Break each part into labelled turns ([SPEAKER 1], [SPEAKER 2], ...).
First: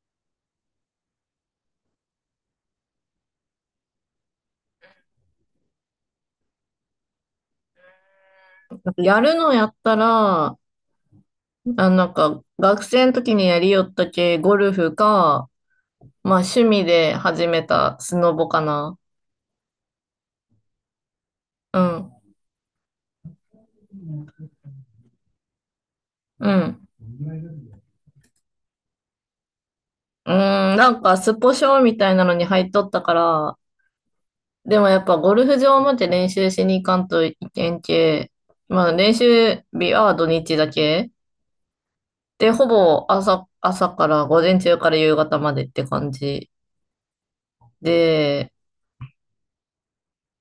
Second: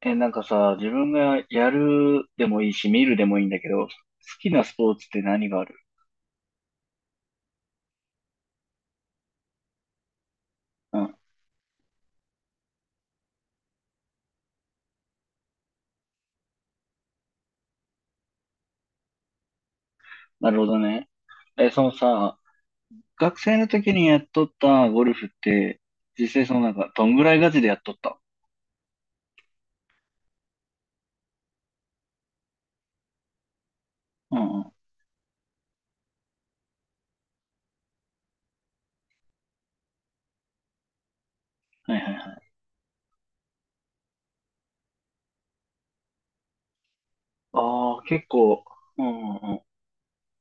[SPEAKER 1] なんかさ、自分がやるでもいいし、見るでもいいんだけど、好きなスポーツって何がある？
[SPEAKER 2] なんかやるのやったら、あ、
[SPEAKER 1] うん。
[SPEAKER 2] なんか学生の時にやりよったけ、ゴルフか、まあ趣味で始めたスノボかな。
[SPEAKER 1] なるほどね。
[SPEAKER 2] う
[SPEAKER 1] その
[SPEAKER 2] ん、
[SPEAKER 1] さ、学生の時にやっとったゴルフって、実際
[SPEAKER 2] う
[SPEAKER 1] そのなん
[SPEAKER 2] ん。
[SPEAKER 1] か、どんぐらいガチでやっとった？
[SPEAKER 2] なんかスポ少みたいなのに入っとったから、
[SPEAKER 1] うんうん。は
[SPEAKER 2] でもやっぱゴルフ場まで練習しに行かんといけんけ、まあ練習日は土日だけ。
[SPEAKER 1] いはいはい。
[SPEAKER 2] で、ほぼ朝から午前中から夕方までって感じ。
[SPEAKER 1] ああ、結
[SPEAKER 2] で、
[SPEAKER 1] 構、うんうんうん。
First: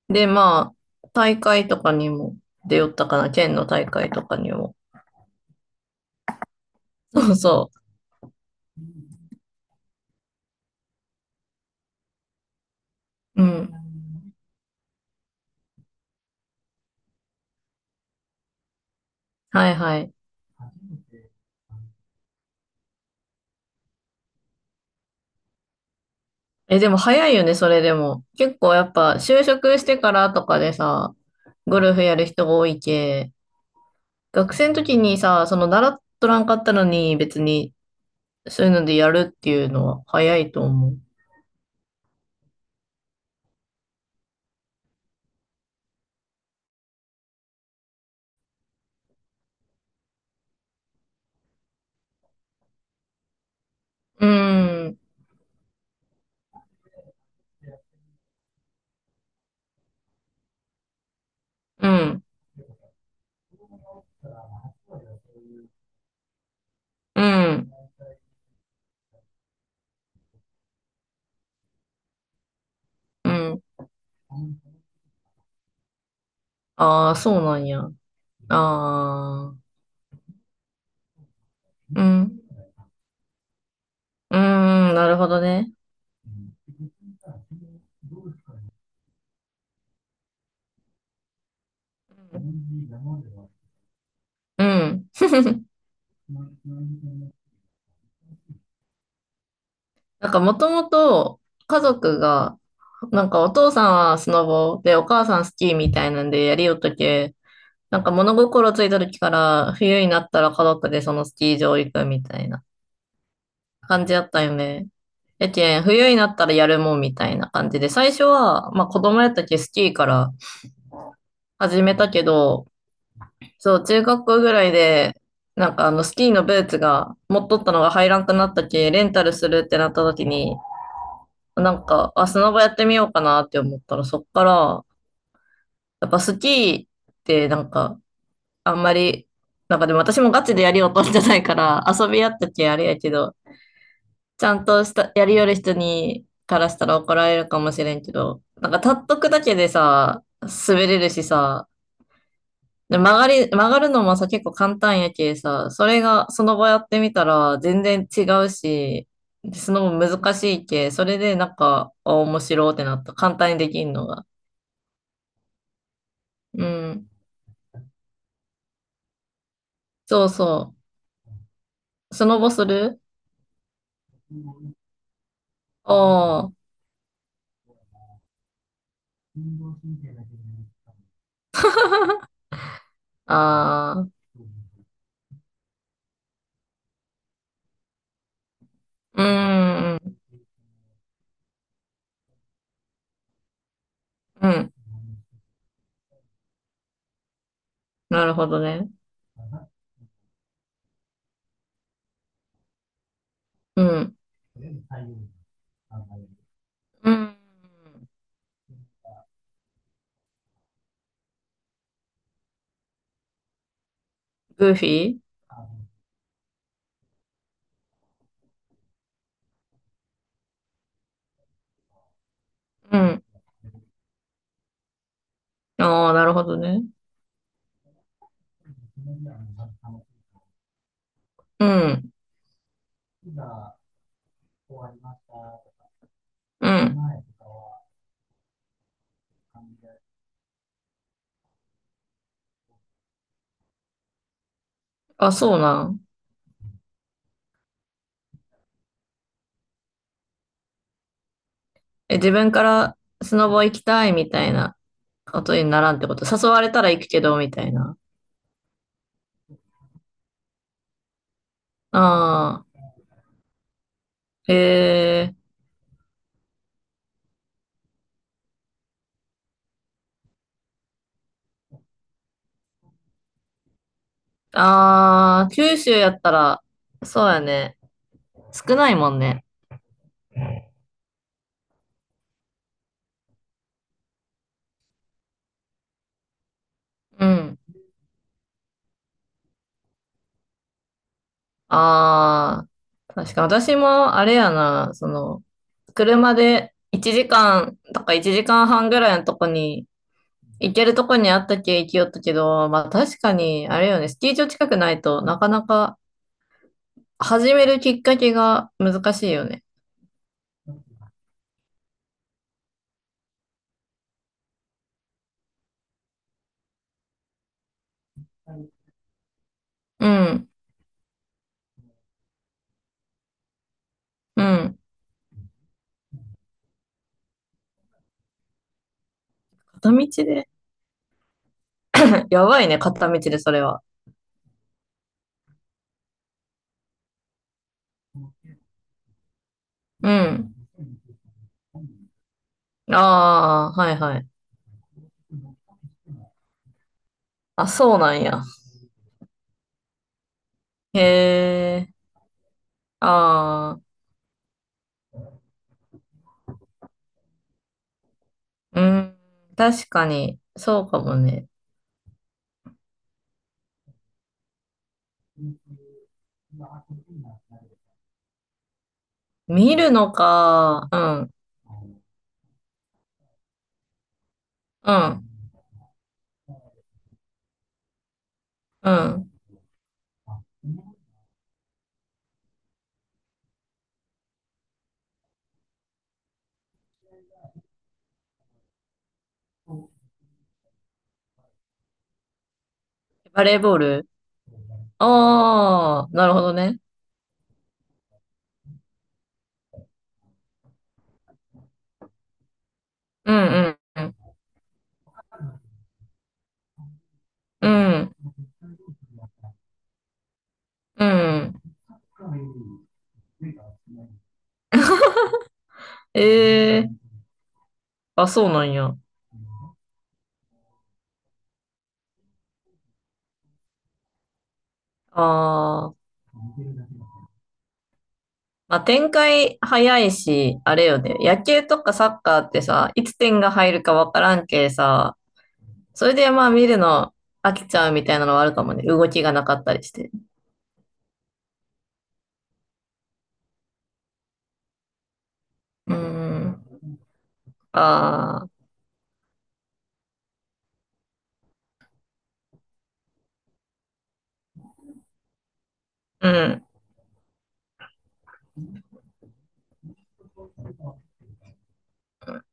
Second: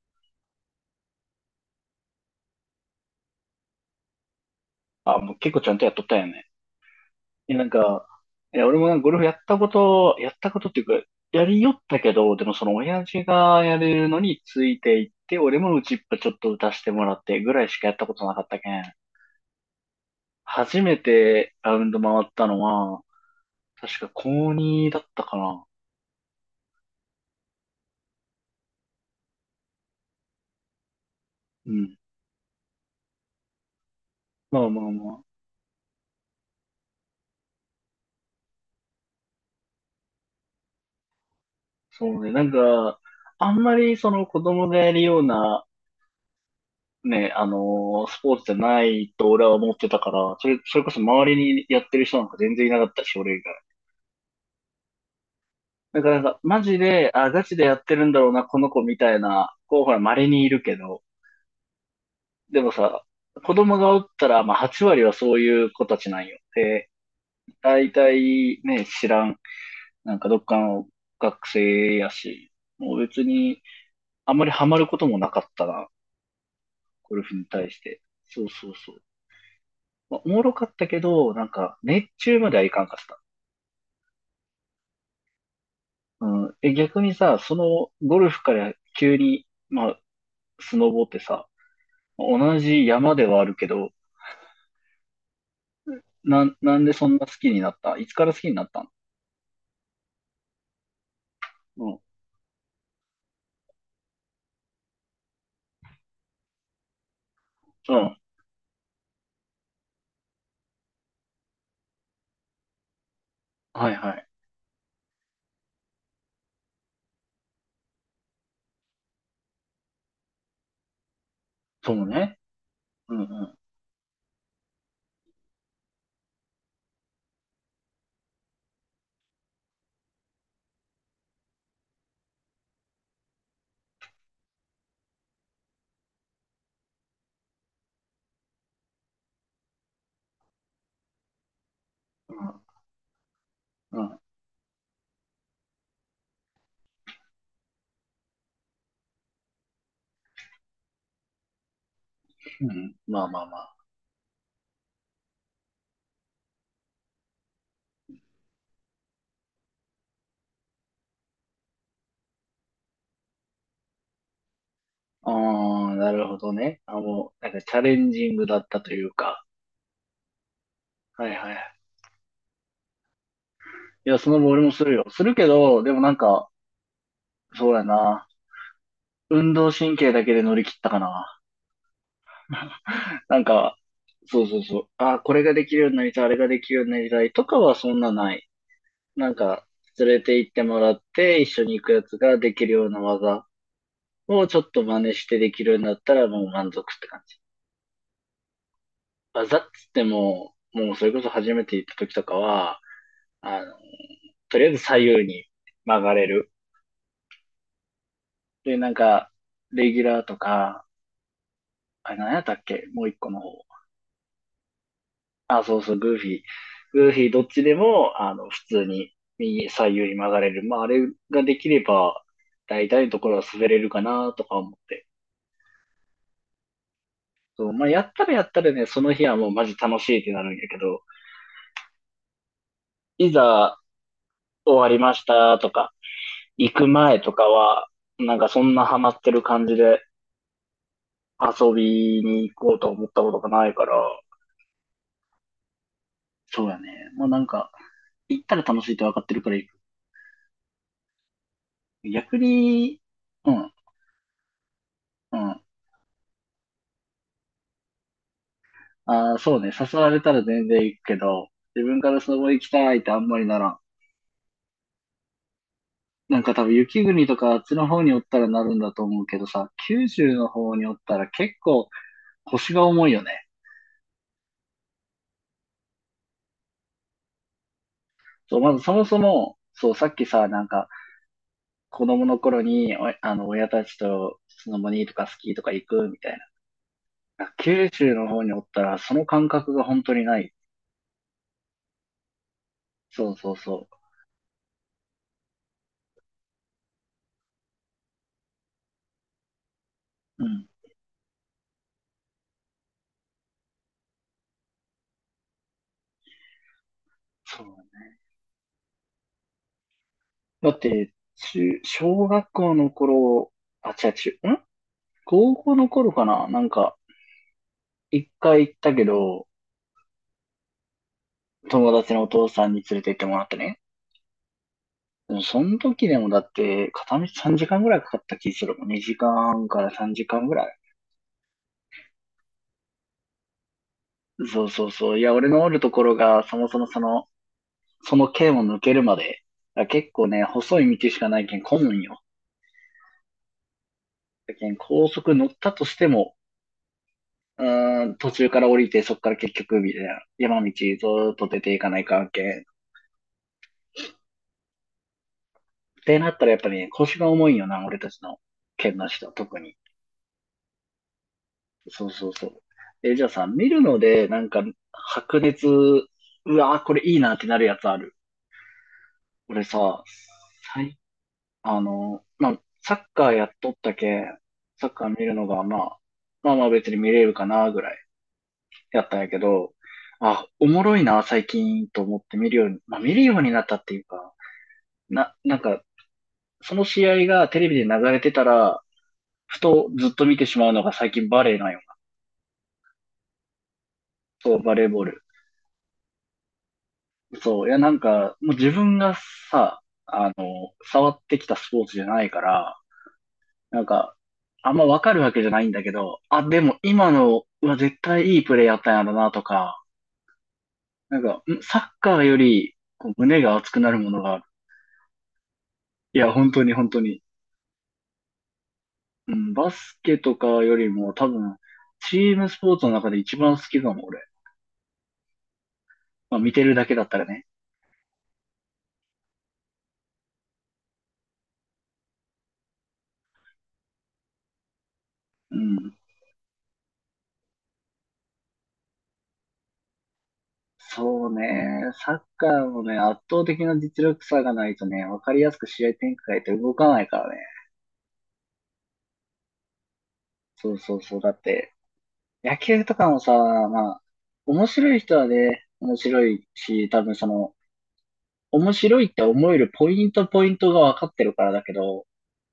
[SPEAKER 2] で、まあ、大会とかにも出よったかな、県の大会とかにも。
[SPEAKER 1] あ、もう結構ちゃんとやっとったよね。
[SPEAKER 2] そう
[SPEAKER 1] なん
[SPEAKER 2] そ
[SPEAKER 1] か、いや、俺もなんかゴルフやったことっていうか、やりよったけど、でもその親父
[SPEAKER 2] う。う
[SPEAKER 1] が
[SPEAKER 2] ん。
[SPEAKER 1] やれるのについていって、俺も打ちっぱちょっと打たせてもらってぐらいしかやったことなかったけん。
[SPEAKER 2] はいはい。
[SPEAKER 1] 初めてラウンド回ったのは、確か高2だったかな。
[SPEAKER 2] え、でも早いよね、それでも。結構やっぱ、就職してからとかでさ、
[SPEAKER 1] う
[SPEAKER 2] ゴル
[SPEAKER 1] ん。
[SPEAKER 2] フやる人が多いけ、学
[SPEAKER 1] ま
[SPEAKER 2] 生
[SPEAKER 1] あ
[SPEAKER 2] の
[SPEAKER 1] まあ
[SPEAKER 2] 時
[SPEAKER 1] ま
[SPEAKER 2] に
[SPEAKER 1] あ。
[SPEAKER 2] さ、その習っとらんかったのに、別に、そういうのでやるっていうのは早いと思う。
[SPEAKER 1] そうね。なんか、あんまりその子供がやるような、ね、スポーツじゃないと俺は思ってたから、それこそ周りにやってる人なんか全然いなかったし、俺以外。
[SPEAKER 2] うん、
[SPEAKER 1] だからなんか、マジで、あ、ガチでやってるんだろうな、この子みたいな、こう、ほら、稀にいるけど、
[SPEAKER 2] うん、
[SPEAKER 1] でもさ、子供がおったら、まあ、8割はそういう子たちなんよ。で、
[SPEAKER 2] うん、
[SPEAKER 1] 大体ね、知らん、なんかどっかの学生やし、もう別
[SPEAKER 2] うん。
[SPEAKER 1] に、あんまりハマることもなかったな、
[SPEAKER 2] あ
[SPEAKER 1] ゴ
[SPEAKER 2] あ、
[SPEAKER 1] ルフ
[SPEAKER 2] そう
[SPEAKER 1] に
[SPEAKER 2] なん
[SPEAKER 1] 対し
[SPEAKER 2] や。あ
[SPEAKER 1] て。そうそうそう。
[SPEAKER 2] あ、
[SPEAKER 1] まあ、おもろかったけど、なんか、
[SPEAKER 2] う
[SPEAKER 1] 熱中
[SPEAKER 2] ん、
[SPEAKER 1] まではいかんかった。
[SPEAKER 2] なるほどね。
[SPEAKER 1] うん。逆にさ、その、ゴルフから急に、まあ、スノボってさ、同じ山ではあるけど、
[SPEAKER 2] うん。
[SPEAKER 1] なんでそんな好きになった？いつから好きになったの？
[SPEAKER 2] なんかもともと家
[SPEAKER 1] うん。
[SPEAKER 2] 族が、なんかお父さんはスノボでお母さんスキーみたいなんでやりよったけ、
[SPEAKER 1] う
[SPEAKER 2] なんか
[SPEAKER 1] ん。
[SPEAKER 2] 物心ついた時から冬になったら家族でそのスキー場行くみたいな
[SPEAKER 1] はい
[SPEAKER 2] 感じ
[SPEAKER 1] は
[SPEAKER 2] や
[SPEAKER 1] い。
[SPEAKER 2] ったよね。やけん、冬になったらやるもんみたいな感じで、最初は、まあ子供やったけスキーから始
[SPEAKER 1] そ
[SPEAKER 2] め
[SPEAKER 1] う
[SPEAKER 2] たけ
[SPEAKER 1] ね。
[SPEAKER 2] ど、
[SPEAKER 1] うんうん。
[SPEAKER 2] そう、中学校ぐらいで、なんかあのスキーのブーツが持っとったのが入らんくなったけ、レンタルするってなった時に、なんか、あ、砂場やってみようかなって思ったら、そっから、やっぱスキーってなんか、あんまり、なんかでも私もガチでやりようとじゃないから、遊びや
[SPEAKER 1] う
[SPEAKER 2] った
[SPEAKER 1] ん。
[SPEAKER 2] けあれやけど、
[SPEAKER 1] うん。
[SPEAKER 2] ちゃんとした、やりよる人に、からしたら怒られるかもしれんけど、なんか立っとくだけでさ、滑れるしさ、
[SPEAKER 1] うん。
[SPEAKER 2] で曲
[SPEAKER 1] まあ
[SPEAKER 2] が
[SPEAKER 1] まあ
[SPEAKER 2] り、
[SPEAKER 1] ま
[SPEAKER 2] 曲
[SPEAKER 1] あ。
[SPEAKER 2] がるのもさ、結構簡単やけさ、それが、その場やってみたら、全然違うし、その分難しいけ、それでなんか、あ面白ってなった。簡単にできんのが。
[SPEAKER 1] ああ、なるほど
[SPEAKER 2] う
[SPEAKER 1] ね。あ、
[SPEAKER 2] ん。
[SPEAKER 1] もう、なんかチャレンジングだったというか。
[SPEAKER 2] そうそ
[SPEAKER 1] はいはい。
[SPEAKER 2] う。スノボする
[SPEAKER 1] いや、その後俺もするよ。するけど、でもなん
[SPEAKER 2] お
[SPEAKER 1] か、
[SPEAKER 2] ー。
[SPEAKER 1] そうやな。運動神経だけで乗り切ったかな。なんか、
[SPEAKER 2] あー。
[SPEAKER 1] そうそうそう。あ、これができるようになりたい、あれができるようになりたいとかはそんなない。
[SPEAKER 2] う
[SPEAKER 1] なんか、連
[SPEAKER 2] ん。
[SPEAKER 1] れて行ってもらって、一緒に行くやつができるような技を
[SPEAKER 2] う
[SPEAKER 1] ちょっ
[SPEAKER 2] ん。
[SPEAKER 1] と真似してできるようになったらもう満足って感じ。
[SPEAKER 2] なるほどね。
[SPEAKER 1] 技っつっても、もうそれこそ初めて行った時とかは、あの、
[SPEAKER 2] うん。
[SPEAKER 1] とりあえず左右に曲がれる。
[SPEAKER 2] うん。
[SPEAKER 1] で、なんか、レギュラーとか、あれ何やったっけ？もう一個の方。
[SPEAKER 2] グーフィー
[SPEAKER 1] あ、そうそう、グーフィー。グーフィーどっちでも、普通に左右に曲がれる。まあ、あれができれば、大
[SPEAKER 2] う
[SPEAKER 1] 体のと
[SPEAKER 2] ん。
[SPEAKER 1] ころは滑れるかなとか思って。
[SPEAKER 2] ああなるほどね。
[SPEAKER 1] そう、まあ、やったらやったらね、その日はもうマジ楽しいってなるんやけど、
[SPEAKER 2] うん。
[SPEAKER 1] いざ終わりましたとか、
[SPEAKER 2] う
[SPEAKER 1] 行く
[SPEAKER 2] ん。
[SPEAKER 1] 前とかは、なんかそんなハマってる感じで遊びに行こうと思ったことがないから、
[SPEAKER 2] あ、そうなん。
[SPEAKER 1] そうやね。もうなんか、行ったら楽しいって分かってるから行く。
[SPEAKER 2] え、自
[SPEAKER 1] 逆
[SPEAKER 2] 分から
[SPEAKER 1] に、
[SPEAKER 2] スノ
[SPEAKER 1] う
[SPEAKER 2] ボ
[SPEAKER 1] ん、
[SPEAKER 2] 行きたいみたいな
[SPEAKER 1] う
[SPEAKER 2] こと
[SPEAKER 1] ん。
[SPEAKER 2] にならんってこと。誘われたら行くけど、みたいな。
[SPEAKER 1] ああ、そうね。誘われたら全然行くけど、自分からスノボ
[SPEAKER 2] あ
[SPEAKER 1] 行き
[SPEAKER 2] あ、
[SPEAKER 1] たいってあんまりならん。
[SPEAKER 2] へえ。
[SPEAKER 1] なんか多分雪国とかあっちの方におったらなるんだと思うけどさ、九州の方におったら結構腰が重いよね。
[SPEAKER 2] ああ、九州やったら、そうやね。
[SPEAKER 1] そう、ま
[SPEAKER 2] 少
[SPEAKER 1] ず
[SPEAKER 2] な
[SPEAKER 1] そ
[SPEAKER 2] い
[SPEAKER 1] も
[SPEAKER 2] も
[SPEAKER 1] そ
[SPEAKER 2] んね。
[SPEAKER 1] も、そう、さっきさ、なんか、子供の頃に、おあの、親たちとスノボにとかスキーとか行くみたい
[SPEAKER 2] う
[SPEAKER 1] な。
[SPEAKER 2] ん。
[SPEAKER 1] 九州の方におったら、その感覚が本当にない。
[SPEAKER 2] ああ、
[SPEAKER 1] そ
[SPEAKER 2] 確
[SPEAKER 1] う
[SPEAKER 2] か
[SPEAKER 1] そう
[SPEAKER 2] 私
[SPEAKER 1] そ
[SPEAKER 2] もあれやな、その、車で1時間とか1時間半ぐらいのとこに、
[SPEAKER 1] う。うん。
[SPEAKER 2] 行けるとこにあったけ行きよったけど、まあ確かに、あれよね、スキー場近くないとなかなか始
[SPEAKER 1] そ
[SPEAKER 2] め
[SPEAKER 1] う
[SPEAKER 2] る
[SPEAKER 1] だ
[SPEAKER 2] きっ
[SPEAKER 1] ね。
[SPEAKER 2] かけが難しいよね。
[SPEAKER 1] だって、小学校の頃、あ、違う、高校の頃かななんか、一回行ったけど、
[SPEAKER 2] うん、
[SPEAKER 1] 友達のお父さんに連れて行ってもらってね。
[SPEAKER 2] うん。
[SPEAKER 1] でもその時でもだって、片道3時間ぐらいかかった気するもん。2時間から
[SPEAKER 2] 片道
[SPEAKER 1] 3時間
[SPEAKER 2] で
[SPEAKER 1] ぐらい。
[SPEAKER 2] やばいね、片道でそれは。
[SPEAKER 1] そうそうそう。いや、俺のおるところが、そもそもその県を抜けるまで、あ
[SPEAKER 2] う
[SPEAKER 1] 結構ね、
[SPEAKER 2] ん。
[SPEAKER 1] 細い道しかないけん混むんよ。
[SPEAKER 2] ああ、はいはい。
[SPEAKER 1] だけん高速乗ったとしても、
[SPEAKER 2] あ、そうなん
[SPEAKER 1] 途
[SPEAKER 2] や。
[SPEAKER 1] 中から降りて、そっから結局、みたいな、山道ず
[SPEAKER 2] へ
[SPEAKER 1] ーっと出てい
[SPEAKER 2] え、
[SPEAKER 1] かない関係。
[SPEAKER 2] ああ、
[SPEAKER 1] ってなったらやっぱりね、腰が重いんよな、俺たちの
[SPEAKER 2] う
[SPEAKER 1] 県の
[SPEAKER 2] ん、
[SPEAKER 1] 人、特に。
[SPEAKER 2] 確かに、そうかもね。
[SPEAKER 1] そうそうそう。じゃあさ、見るので、なんか、白熱、うわー、これいいなってなるやつある？俺
[SPEAKER 2] 見る
[SPEAKER 1] さ、
[SPEAKER 2] のか。うん。
[SPEAKER 1] まあ、サッカーやっとったけ、サ
[SPEAKER 2] う
[SPEAKER 1] ッカー見
[SPEAKER 2] ん。
[SPEAKER 1] るのが、まあ、まあまあ別に見れるかな、ぐらい
[SPEAKER 2] う
[SPEAKER 1] やったんや
[SPEAKER 2] ん。
[SPEAKER 1] けど、あ、おもろいな、最近、と思って見るように、まあ見るようになったっていうか、なんか、その試合がテレビで流れてたら、ふとずっと見てしまうのが最近バレーなんよな。
[SPEAKER 2] バレーボール
[SPEAKER 1] そう、バレーボール。
[SPEAKER 2] ああなるほどね。
[SPEAKER 1] そう、いやなんか、もう自分がさ、触ってきたスポーツじゃないから、
[SPEAKER 2] うん
[SPEAKER 1] なん
[SPEAKER 2] う
[SPEAKER 1] か、
[SPEAKER 2] ん。
[SPEAKER 1] あんまわかるわけじゃないんだけど、あ、でも今の
[SPEAKER 2] う
[SPEAKER 1] は絶
[SPEAKER 2] ん。
[SPEAKER 1] 対いいプレーやったんやろなとか、
[SPEAKER 2] う
[SPEAKER 1] なんか、
[SPEAKER 2] ん。
[SPEAKER 1] サッカーよりこう胸が熱くなるものがある。いや、本当に
[SPEAKER 2] え
[SPEAKER 1] 本
[SPEAKER 2] え
[SPEAKER 1] 当に。
[SPEAKER 2] あ、そうなんや。あ
[SPEAKER 1] うん、バスケとかよりも多分、チームスポーツの中で一番好きかも、俺。
[SPEAKER 2] あ。
[SPEAKER 1] まあ見てるだけだったらね。
[SPEAKER 2] まあ、展開早いし、あれよね。野球とかサッカーってさ、いつ点が入るかわからんけさ、
[SPEAKER 1] うん。
[SPEAKER 2] それでまあ見るの飽きちゃうみたいなのはあるかもね。動きがなかったりして。
[SPEAKER 1] そうね。サッカーもね、圧倒的な実力差がないとね、わかりやすく試合
[SPEAKER 2] うー
[SPEAKER 1] 展開って動か
[SPEAKER 2] ん。
[SPEAKER 1] ないからね。
[SPEAKER 2] ああ。
[SPEAKER 1] そうそうそう。だって、野球とかもさ、まあ、面白い人はね、面白
[SPEAKER 2] う
[SPEAKER 1] い
[SPEAKER 2] ん。
[SPEAKER 1] し、多分その、面白いって思えるポイントポイントが分かってるからだけど、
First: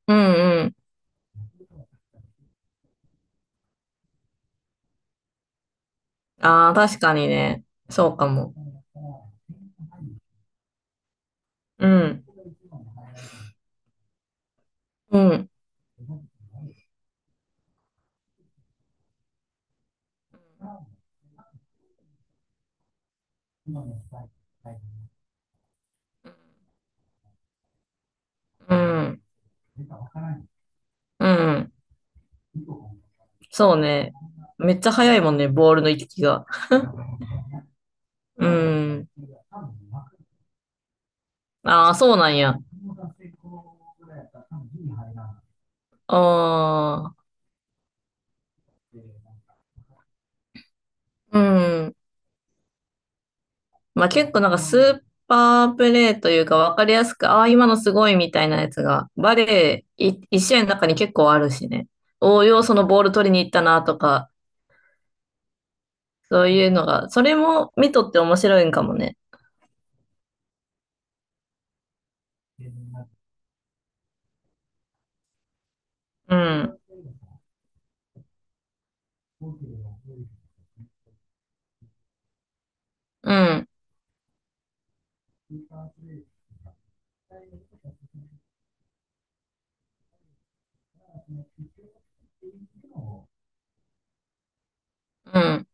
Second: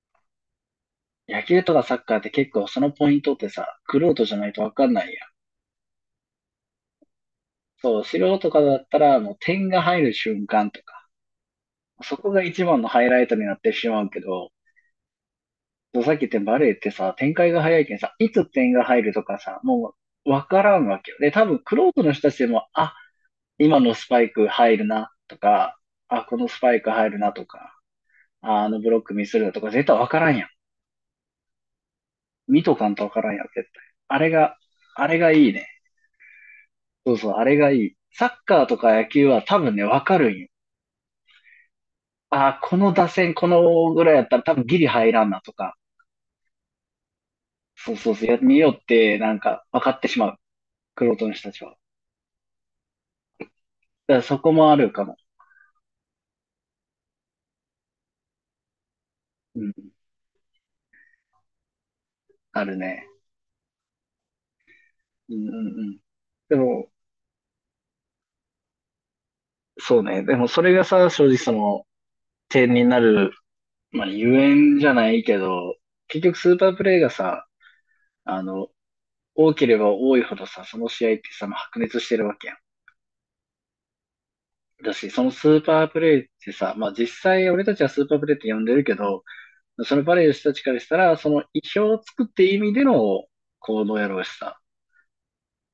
[SPEAKER 2] うんうん。
[SPEAKER 1] 野球とかサッカーって結構そのポイントってさ、玄人じゃないと分かんないやん。
[SPEAKER 2] ああ、確かにね。
[SPEAKER 1] そう、
[SPEAKER 2] そ
[SPEAKER 1] 素
[SPEAKER 2] うか
[SPEAKER 1] 人と
[SPEAKER 2] も。
[SPEAKER 1] かだったらもう点が入る瞬間とか、
[SPEAKER 2] う
[SPEAKER 1] そ
[SPEAKER 2] ん、
[SPEAKER 1] こが一番のハイライトになってしまうけど、
[SPEAKER 2] うん、
[SPEAKER 1] そうさっき言ったバレーってさ、展開が早いけんさ、いつ点が入るとかさ、もう分からんわけよ。で、多分玄人の人たちでも、あ、今のスパイク入るなとか、あ、このスパイク入るなとか、ああ
[SPEAKER 2] う
[SPEAKER 1] のブロック
[SPEAKER 2] ん、
[SPEAKER 1] ミスるなとか、絶対わからんやん。
[SPEAKER 2] うん。
[SPEAKER 1] 見とかんとわからんやん、絶対。
[SPEAKER 2] そうね。
[SPEAKER 1] あれが、
[SPEAKER 2] めっちゃ
[SPEAKER 1] あ
[SPEAKER 2] 速
[SPEAKER 1] れ
[SPEAKER 2] い
[SPEAKER 1] が
[SPEAKER 2] もん
[SPEAKER 1] い
[SPEAKER 2] ね、
[SPEAKER 1] いね。
[SPEAKER 2] ボールの行き来が。
[SPEAKER 1] そうそう、あれがいい。サッ
[SPEAKER 2] う
[SPEAKER 1] カーとか
[SPEAKER 2] ん。
[SPEAKER 1] 野球は多分ね、わかるんよ。
[SPEAKER 2] ああ、そうなんや。
[SPEAKER 1] あこの打線、このぐらいやったら多分ギリ入らんなとか、
[SPEAKER 2] ああ、
[SPEAKER 1] そうそうそう、や見よってなんか分かってしまう。玄人の
[SPEAKER 2] う
[SPEAKER 1] 人たちは。だ
[SPEAKER 2] ん。まあ
[SPEAKER 1] から
[SPEAKER 2] 結
[SPEAKER 1] そ
[SPEAKER 2] 構なん
[SPEAKER 1] こ
[SPEAKER 2] か
[SPEAKER 1] もあ
[SPEAKER 2] ス
[SPEAKER 1] る
[SPEAKER 2] ー
[SPEAKER 1] かも。
[SPEAKER 2] パープレーというか分かりやすく、ああ、今のすごいみたいなやつが、バ
[SPEAKER 1] うん、
[SPEAKER 2] レーい一試合の中に結構あるしね。応用
[SPEAKER 1] あ
[SPEAKER 2] そ
[SPEAKER 1] る
[SPEAKER 2] のボー
[SPEAKER 1] ね。
[SPEAKER 2] ル取りに行ったなとか、
[SPEAKER 1] うんうんうん。
[SPEAKER 2] そう
[SPEAKER 1] で
[SPEAKER 2] いうの
[SPEAKER 1] も、
[SPEAKER 2] が、それも見とって面白いんかもね。
[SPEAKER 1] そうね。でもそれがさ、正直その、点になるまあ、ゆえんじゃないけど、結
[SPEAKER 2] う
[SPEAKER 1] 局スーパー
[SPEAKER 2] ん、
[SPEAKER 1] プレイがさ、あの、多ければ多いほどさ、その試合ってさ、まあ白熱してるわけやん。
[SPEAKER 2] うん、
[SPEAKER 1] だし、そのスーパープレイってさ、まあ実際俺たちはスーパープレイって呼んでるけど、そのバレーの人たちからしたら、その意表をつくって意味での行動やろうしさ、
[SPEAKER 2] うん。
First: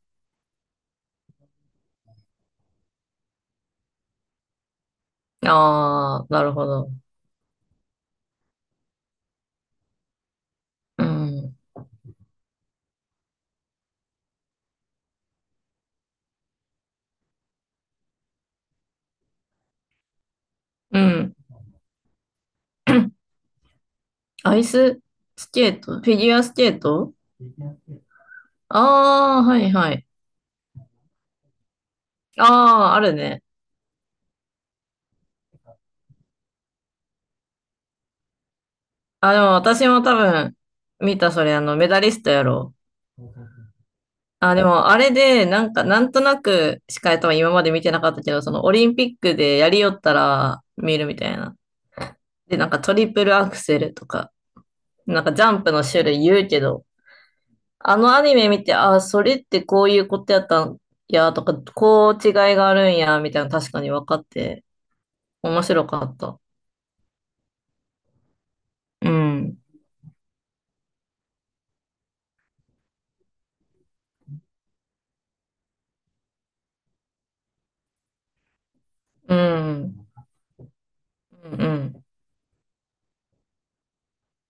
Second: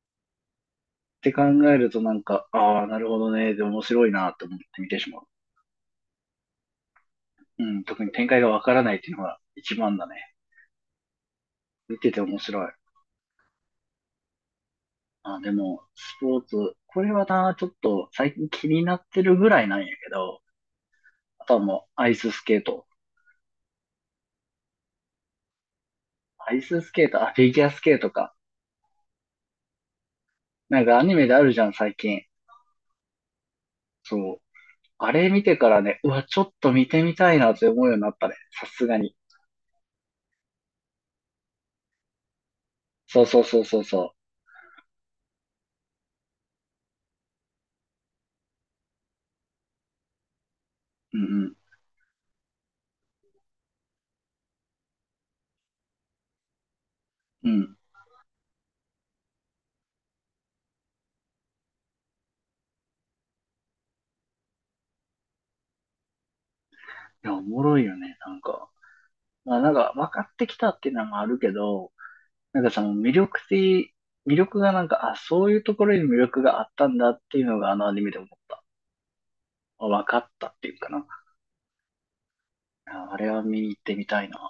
[SPEAKER 1] って考えるとなんか、ああ、なるほどね、で面白いなと思って見てしまう。
[SPEAKER 2] ああ、なるほど。
[SPEAKER 1] うん、特に展開がわからないっていうのが一番だね。
[SPEAKER 2] うん。
[SPEAKER 1] 見てて面白い。あ、でも、スポーツ、これはな、ちょっと最近気になってるぐらいなんやけど、
[SPEAKER 2] うん。
[SPEAKER 1] あとはもうアイススケート。
[SPEAKER 2] アイススケートフィギュア
[SPEAKER 1] ア
[SPEAKER 2] ス
[SPEAKER 1] イ
[SPEAKER 2] ケー
[SPEAKER 1] ススケー
[SPEAKER 2] ト
[SPEAKER 1] ト、あ、フィギュアスケートか。
[SPEAKER 2] ああー、はいはい。
[SPEAKER 1] なんかアニメであるじゃん、最近。
[SPEAKER 2] ああ、あるね。
[SPEAKER 1] そう。あれ見てからね、うわ、ちょっと見てみたいなって思うようになったね。さすがに。
[SPEAKER 2] あ、でも私も多分、見た、それ、あの、メダリストやろう。
[SPEAKER 1] そうそうそうそうそ
[SPEAKER 2] あ、でも、あれで、なんか、なんとなくしか多分今まで見てなかったけど、その、オリンピックでやりよったら見るみ
[SPEAKER 1] う。う
[SPEAKER 2] たい
[SPEAKER 1] ん
[SPEAKER 2] な。で、なんか、トリプルアクセルとか、なんか、ジャンプの種類言うけど、
[SPEAKER 1] うん。うん。
[SPEAKER 2] あのアニメ見て、あ、それってこういうことやったんや、とか、こう違いがあるんや、みたいな、確かに分かって、面白かった。
[SPEAKER 1] いや、おもろいよね、なんか。
[SPEAKER 2] う
[SPEAKER 1] ま
[SPEAKER 2] ん。
[SPEAKER 1] あなんか分かってきたっていうのもあるけど、なんかその魅力がなんか、あ、そういうところに魅力があったんだっていうのがあのアニメで思った。
[SPEAKER 2] うん。
[SPEAKER 1] 分かったっていうかな。
[SPEAKER 2] うんうん。
[SPEAKER 1] ああれは見に行ってみたいな。